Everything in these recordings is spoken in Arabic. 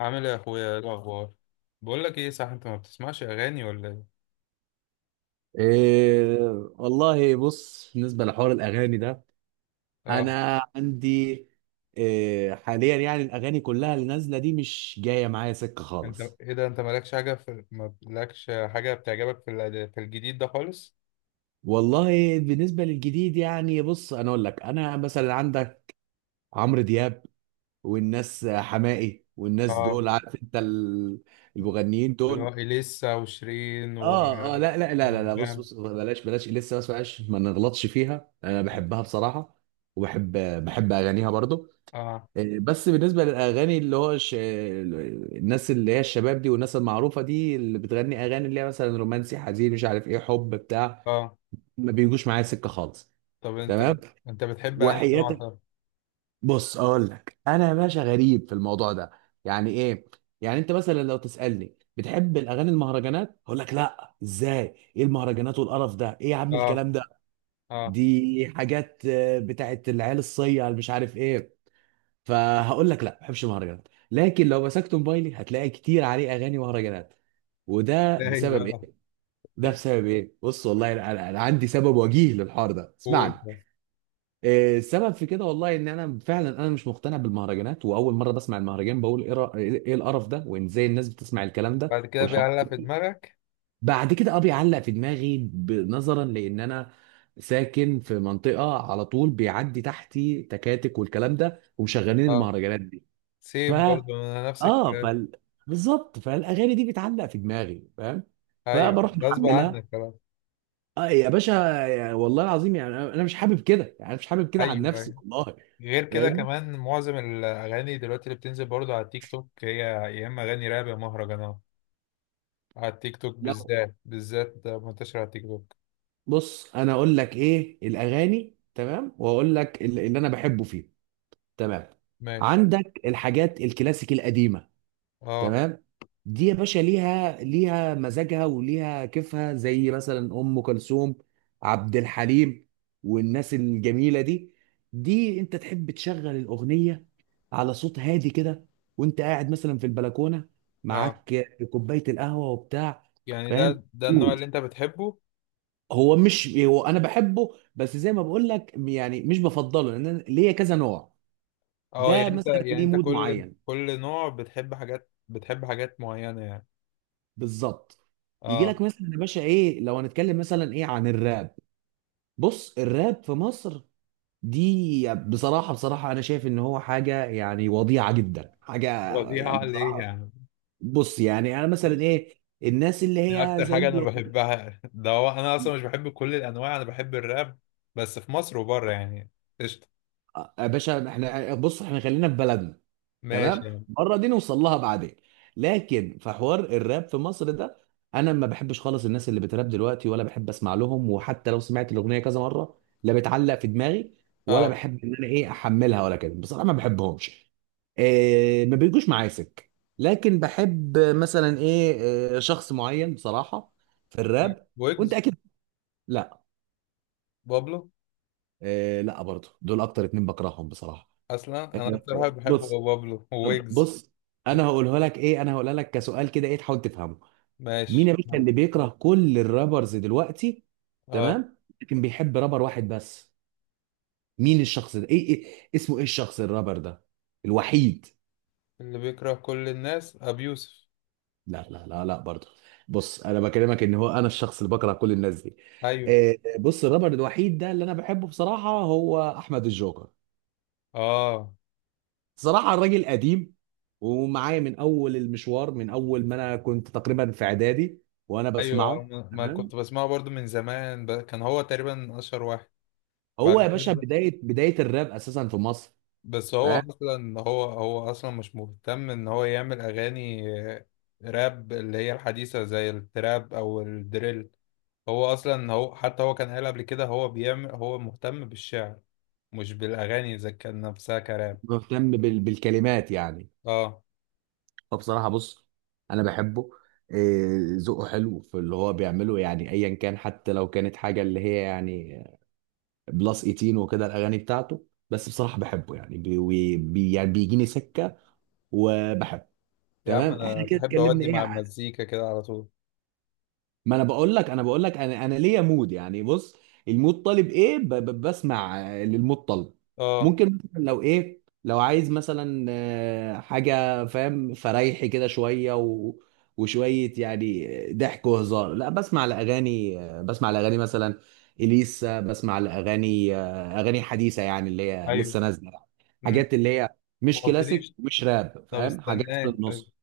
عامل ايه يا اخويا؟ ايه الاخبار؟ بقول لك ايه، صح، انت ما بتسمعش اغاني ولا ايه؟ إيه، والله بص. بالنسبة لحوار الأغاني ده اه أنا عندي إيه حاليا، يعني الأغاني كلها اللي نازلة دي مش جاية معايا سكة انت خالص. ايه ده؟ انت مالكش حاجه ما لكش حاجه بتعجبك في في الجديد ده خالص؟ والله بالنسبة للجديد، يعني بص أنا أقول لك، أنا مثلا عندك عمرو دياب والناس حماقي والناس اه، دول، عارف أنت المغنيين اللي هو دول. اليسا وشيرين و اه اه، لا بص وانغام بص، بلاش لسه، بس بلاش ما نغلطش فيها، انا بحبها بصراحه. وبحب اغانيها برضو. اه، إيه، بس بالنسبة للأغاني اللي هو الناس اللي هي الشباب دي والناس المعروفة دي اللي بتغني أغاني اللي هي مثلا رومانسي، حزين، مش عارف إيه، حب بتاع، اه. ما بيجوش معايا سكة خالص. طب انت، تمام، انت بتحب انهي نوع وحياتك طب؟ بص أقول لك أنا يا باشا، غريب في الموضوع ده. يعني إيه؟ يعني أنت مثلا لو تسألني بتحب الأغاني المهرجانات، أقول لك لا، إزاي، إيه المهرجانات والقرف ده، إيه يا عم اه. الكلام ده. اه. دي حاجات آه، بتاعت العيال الصيع اللي مش عارف إيه. فهقول لك لا ما بحبش المهرجانات، لكن لو مسكت موبايلي هتلاقي كتير عليه اغاني مهرجانات. وده ده بسبب بقى ايه؟ ده بسبب ايه؟ بص والله انا، عندي سبب وجيه للحوار ده، قول اسمعني. بس. إيه السبب في كده؟ والله ان انا فعلا انا مش مقتنع بالمهرجانات، واول مره بسمع المهرجان بقول ايه، إيه القرف ده، وان ازاي الناس بتسمع الكلام ده بعد كده والحوار بيعلق في ده. دماغك؟ بعد كده اه بيعلق في دماغي، نظرا لان انا ساكن في منطقه على طول بيعدي تحتي تكاتك والكلام ده ومشغلين اه، المهرجانات دي. سيم برضو انا نفس اه الكلام. فال، بالظبط، فالاغاني دي بتعلق في دماغي، فاهم؟ ايوه، فبروح غصب محملها. عنك خلاص. اه يا باشا، يا والله العظيم، يعني انا، مش حابب كده، يعني أنا مش حابب كده عن ايوه، نفسي ايوه. والله. غير كده فاهم؟ كمان معظم الأغاني دلوقتي اللي بتنزل برضو على التيك توك هي يا إما أغاني راب يا مهرجانات. على التيك توك لا بالذات، بالذات ده منتشر على التيك توك. بص انا اقول لك ايه الاغاني، تمام؟ واقول لك اللي انا بحبه فيه. تمام، ماشي. عندك الحاجات الكلاسيك القديمه. اه. تمام، دي يا باشا ليها مزاجها وليها كيفها، زي مثلا ام كلثوم، عبد الحليم، والناس الجميله دي. دي انت تحب تشغل الاغنيه على صوت هادي كده، وانت قاعد مثلا في البلكونه اه. معاك كوبايه القهوه وبتاع. يعني فاهم؟ ده النوع اللي مود. أنت بتحبه؟ هو مش، هو انا بحبه بس زي ما بقول لك، يعني مش بفضله لان أنا ليا كذا نوع. اه، ده يعني أنت، مثلا يعني ليه أنت مود كل معين. كل نوع بتحب حاجات، بتحب حاجات معينة يعني. بالظبط، يجي اه. لك مثلا يا باشا ايه، لو هنتكلم مثلا ايه عن الراب. بص الراب في مصر دي، بصراحة انا شايف ان هو حاجة يعني وضيعة جدا. حاجة يعني فظيعة ليه بصراحة، يعني؟ بص يعني انا مثلا ايه، الناس اللي دي هي أكتر حاجة أنا زي، بحبها. ده هو أنا أصلا مش بحب كل الأنواع، أنا بحب الراب، بس في مصر وبره يعني. قشطة. آه، يا باشا احنا بص، احنا خلينا في بلدنا. ماشي تمام، يعني. بره دي نوصل لها بعدين، لكن في حوار الراب في مصر ده انا ما بحبش خالص الناس اللي بتراب دلوقتي، ولا بحب اسمع لهم. وحتى لو سمعت الاغنيه كذا مره، لا بتعلق في دماغي، ولا اه. بحب ان انا ايه احملها ولا كده. بصراحه ما بحبهمش، إيه، ما بيجوش معايا سكه. لكن بحب مثلا ايه، إيه، شخص معين بصراحه في الراب. وانت ويجز. اكيد، لا، بابلو. إيه لا، برضه دول اكتر اتنين بكرههم بصراحه. اصلا انا إيه، اكتر واحد بحبه هو بص، بابلو طب وويجز. بص، انا هقولها لك ايه، انا هقولها لك كسؤال كده، ايه، تحاول تفهمه. مين ماشي. يا باشا اللي بيكره كل الرابرز دلوقتي؟ اه، تمام، لكن بيحب رابر واحد بس. مين الشخص ده، ايه, إيه اسمه، ايه الشخص الرابر ده الوحيد؟ اللي بيكره كل الناس ابي يوسف. لا برضه، بص انا بكلمك ان هو انا الشخص اللي بكره كل الناس دي. ايوه. آه، بص الرابر الوحيد ده اللي انا بحبه بصراحة هو احمد الجوكر. اه. صراحة الراجل قديم ومعايا من أول المشوار، من أول ما أنا كنت تقريبا في إعدادي وأنا ايوه. آه، بسمعه. ما تمام، كنت بسمعه برضو من زمان كان هو تقريبا اشهر واحد. بعد هو يا باشا كده، بداية الراب أساسا في مصر. بس هو فاهم؟ اصلا هو هو اصلا مش مهتم ان هو يعمل اغاني آه، راب اللي هي الحديثة زي التراب او الدريل. هو كان قال قبل كده هو مهتم بالشعر مش بالاغاني اذا كان نفسها كراب. مهتم بالكلمات يعني. اه، فبصراحة بص، أنا بحبه، إيه، ذوقه حلو في اللي هو بيعمله، يعني أيا كان، حتى لو كانت حاجة اللي هي يعني بلس 18 وكده الأغاني بتاعته. بس بصراحة بحبه يعني، يعني بيجيني سكة وبحبه. يا عم تمام، احنا انا كده بحب اتكلمنا اودي ايه. مع المزيكا كده على طول. ما انا بقول لك انا، ليا مود يعني. بص، المود طالب ايه، بسمع آه، للمود طالب. اه. ممكن مثلا لو ايه، لو عايز مثلا آه، حاجه فاهم، فريحي كده شويه وشويه يعني ضحك وهزار، لا بسمع لاغاني آه، بسمع لاغاني مثلا اليسا، بسمع لاغاني آه، اغاني حديثه يعني اللي هي ايوه. لسه نازله يعني. امم. حاجات اللي هي ما مش كلاسيك، قلتليش. مش راب، طب فاهم، حاجات في استناك طيب، النص.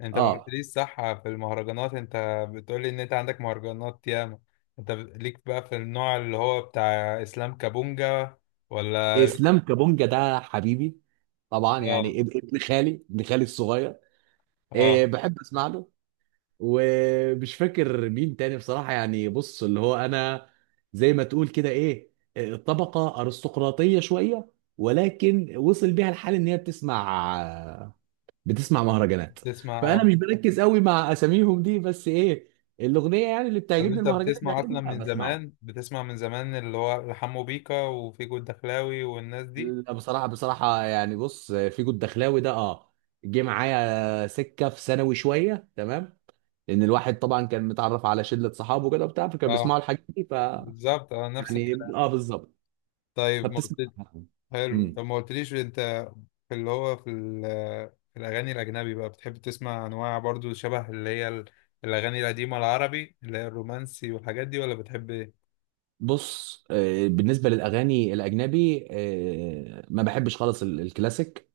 انت ما اه، قلتليش صح في المهرجانات، انت بتقولي ان انت عندك مهرجانات ياما. انت ليك بقى في النوع اللي هو بتاع اسلام كابونجا، ولا اسلام كابونجا ده حبيبي، طبعا اه. يعني ابن خالي، ابن خالي الصغير. إيه اه. بحب اسمع له ومش فاكر مين تاني بصراحه. يعني بص اللي هو انا، زي ما تقول كده ايه، إيه، طبقه ارستقراطيه شويه، ولكن وصل بيها الحال ان هي بتسمع مهرجانات. بتسمع؟ فانا اه. مش بركز قوي مع اساميهم دي، بس ايه، الاغنيه يعني اللي طب بتعجبني انت المهرجانات بتسمع اصلا بيعجبني من بسمعه. زمان، بتسمع من زمان اللي هو حمو بيكا وفيجو الدخلاوي والناس دي. لا بصراحة، يعني بص، فيجو الدخلاوي ده اه، جه معايا سكة في ثانوي شوية، تمام، لأن الواحد طبعا كان متعرف على شلة صحابه كده وبتاع، فكانوا اه. بيسمعوا الحاجات دي ف، بالظبط، اه نفس يعني الكلام. اه بالظبط، طيب ما قلت، فبتسمع. حلو، امم، طب ما قلتليش انت في اللي هو في الاغاني الاجنبي بقى، بتحب تسمع انواع برضو شبه اللي هي الاغاني القديمه العربي اللي هي الرومانسي والحاجات دي، ولا بتحب ايه؟ بص آه، بالنسبة للأغاني الأجنبي آه، ما بحبش خالص الكلاسيك،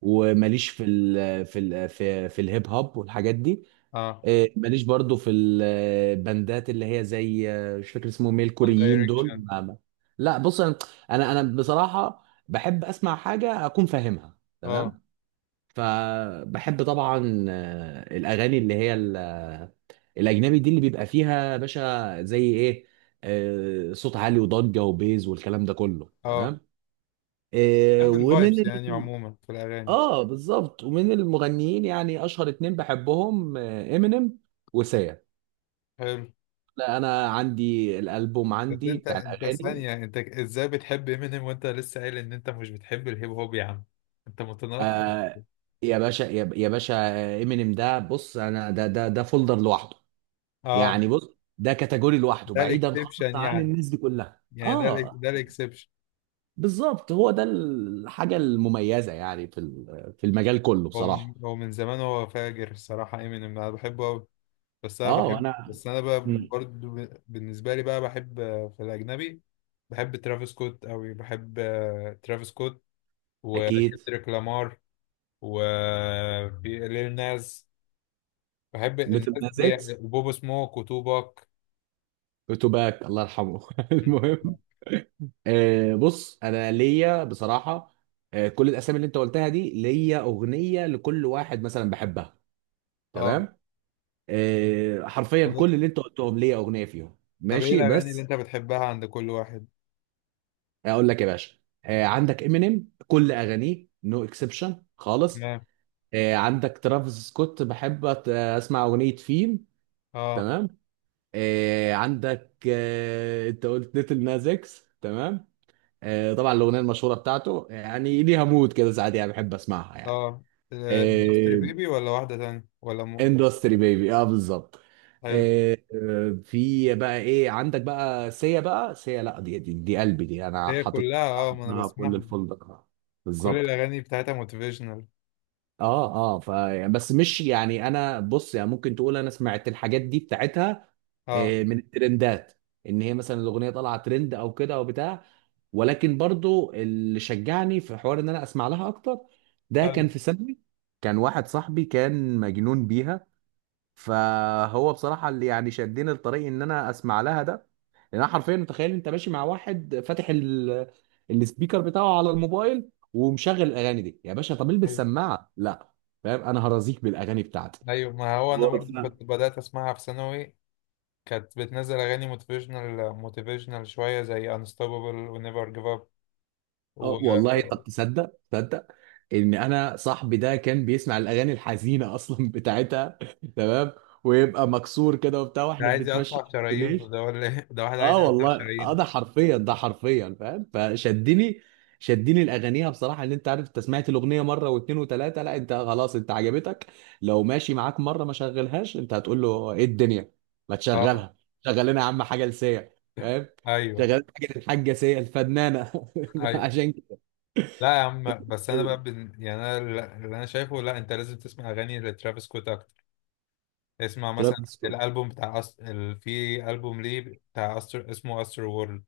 وماليش في الهيب هوب والحاجات دي. اه، إيه، ماليش برضو في الباندات اللي هي زي آه، مش فاكر اسمهم ايه، وان الكوريين دول دايركشن. لا بص انا، أنا بصراحه بحب اسمع حاجه اكون فاهمها. اه. تمام، فبحب طبعا آه، الاغاني اللي هي الاجنبي دي اللي بيبقى فيها يا باشا زي ايه، آه، صوت عالي وضجه وبيز والكلام ده كله. اه. تمام آه، بحب الفايبس يعني عموما في الاغاني. اه بالظبط، ومن المغنيين يعني اشهر اتنين بحبهم، امينيم وسيا. حلو. لا انا عندي الالبوم بس عندي انت، بتاع انت الاغاني. ثانيه، انت ازاي بتحب امينيم وانت لسه قايل ان انت مش بتحب الهيب هوب يا عم؟ انت متناقض. آه يا باشا، يا باشا، امينيم ده بص، انا ده فولدر لوحده، اه. يعني بص، ده كاتيجوري لوحده، ده بعيدا خالص الاكسبشن عن يعني. الناس دي كلها. يعني ده اه ده الاكسبشن. بالظبط، هو ده الحاجه المميزه يعني في المجال كله هو من، بصراحه. هو من زمان هو فاجر الصراحة امينيم، انا بحبه قوي. بس انا اه بحب، انا، بس انا بقى برضه بالنسبة لي بقى بحب آه، في الاجنبي بحب ترافيس سكوت قوي. بحب آه، ترافيس سكوت، اكيد، وكندريك لامار، وليل ناز، بحب ليتل الناس ناز دي. اكس، وبوب سموك وتوباك. وتوباك الله يرحمه المهم، آه، بص انا ليا بصراحه، آه، كل الاسامي اللي انت قلتها دي ليا اغنيه لكل واحد مثلا بحبها. اه. تمام، آه، حرفيا طب، كل اللي انت قلتهم ليا اغنيه فيهم، طب ايه ماشي، الاغاني اللي بس انت بتحبها عند كل واحد؟ اقول لك يا باشا. آه، عندك امينيم كل اغانيه نو اكسبشن خالص. تمام. آه، عندك ترافيس سكوت بحب اسمع اغنيه فيم. اه. تمام، آه، عندك آه، انت قلت ليتل ناز اكس. تمام آه، طبعا الاغنيه المشهوره بتاعته يعني ليها مود كده ساعات، يعني بحب اسمعها يعني. اه. اندستري بيبي ولا واحدة تانية ولا اندستري بيبي، اه بالظبط. حلو. آه، في بقى ايه، عندك بقى سيا، بقى سيا لا، دي قلبي دي، انا هي حاطط كلها اه، حاطط ما انا لها كل بسمعها. الفندق. آه، كل بالظبط. الاغاني بتاعتها موتيفيشنال. اه اه ف بس مش يعني انا، بص يعني ممكن تقول انا سمعت الحاجات دي بتاعتها اه. آه، من الترندات، ان هي مثلا الاغنيه طالعه ترند او كده او بتاع. ولكن برضو اللي شجعني في حوار ان انا اسمع لها اكتر، ده ايوه. كان في ثانوي، كان واحد صاحبي كان مجنون بيها. فهو بصراحة اللي يعني شدني لطريق ان انا اسمع لها ده. لان انا حرفيا متخيل انت ماشي مع واحد فاتح السبيكر بتاعه على الموبايل ومشغل الاغاني دي يا باشا، طب البس ايوه. سماعة لا، فاهم؟ انا هرازيك بالاغاني بتاعتي. أيوة، ما هو انا برضو وقفنا. كنت بدات اسمعها في ثانوي، كانت بتنزل اغاني موتيفيشنال، موتيفيشنال شويه زي انستوبابل ونيفر جيف اب و... اه والله، طب تصدق ان انا صاحبي ده كان بيسمع الاغاني الحزينه اصلا بتاعتها تمام، ويبقى مكسور كده وبتاع ده واحنا عايز بنتمشى يقطع في شرايينه الكورنيش. ده ولا ايه؟ ده واحد عايز اه يقطع والله اه، شرايينه. ده حرفيا، فاهم، فشدني، شدني الاغانيها بصراحه، ان انت عارف، انت سمعت الاغنيه مره واثنين وثلاثه لا انت خلاص انت عجبتك. لو ماشي معاك مره ما شغلهاش، انت هتقول له ايه الدنيا، ما اه. تشغلها. شغل لنا يا عم حاجه لسيا، فاهم؟ ايوه. شغل حاجه، الحاجه سيا الفنانه ايوه. عشان كده. لا يا عم، بس انا بقى يعني انا اللي، انا شايفه لا، انت لازم تسمع اغاني لترافيس سكوت اكتر. اسمع مثلا ترافيس سكوت الالبوم بتاع في البوم ليه بتاع اسمه استر وورلد،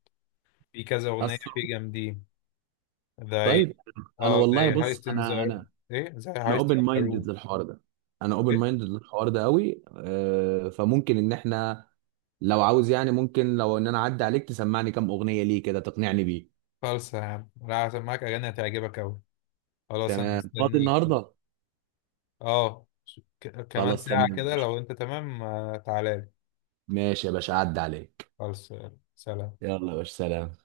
في كذا اغنيه اصلا، فيه جامدين زي، طيب. انا اه والله زي بص هايستن انا، زار. ايه، زي انا هايستن اوبن ذا مايندد روم. للحوار ده، ايه. قوي آه، فممكن ان احنا، لو عاوز يعني، ممكن لو ان انا اعدي عليك تسمعني كام اغنيه ليه كده تقنعني بيه. خالصة يا عم، لا هسمعك اغاني هتعجبك اوي. خلاص انا تمام، فاضي مستنيك. النهارده. اه، كمان خلاص ساعه تمام يا كده باشا، لو انت تمام آه، تعالى لي. ماشي يا باشا، اعدي عليك. خالص. سلام. يلا يا باشا، سلام.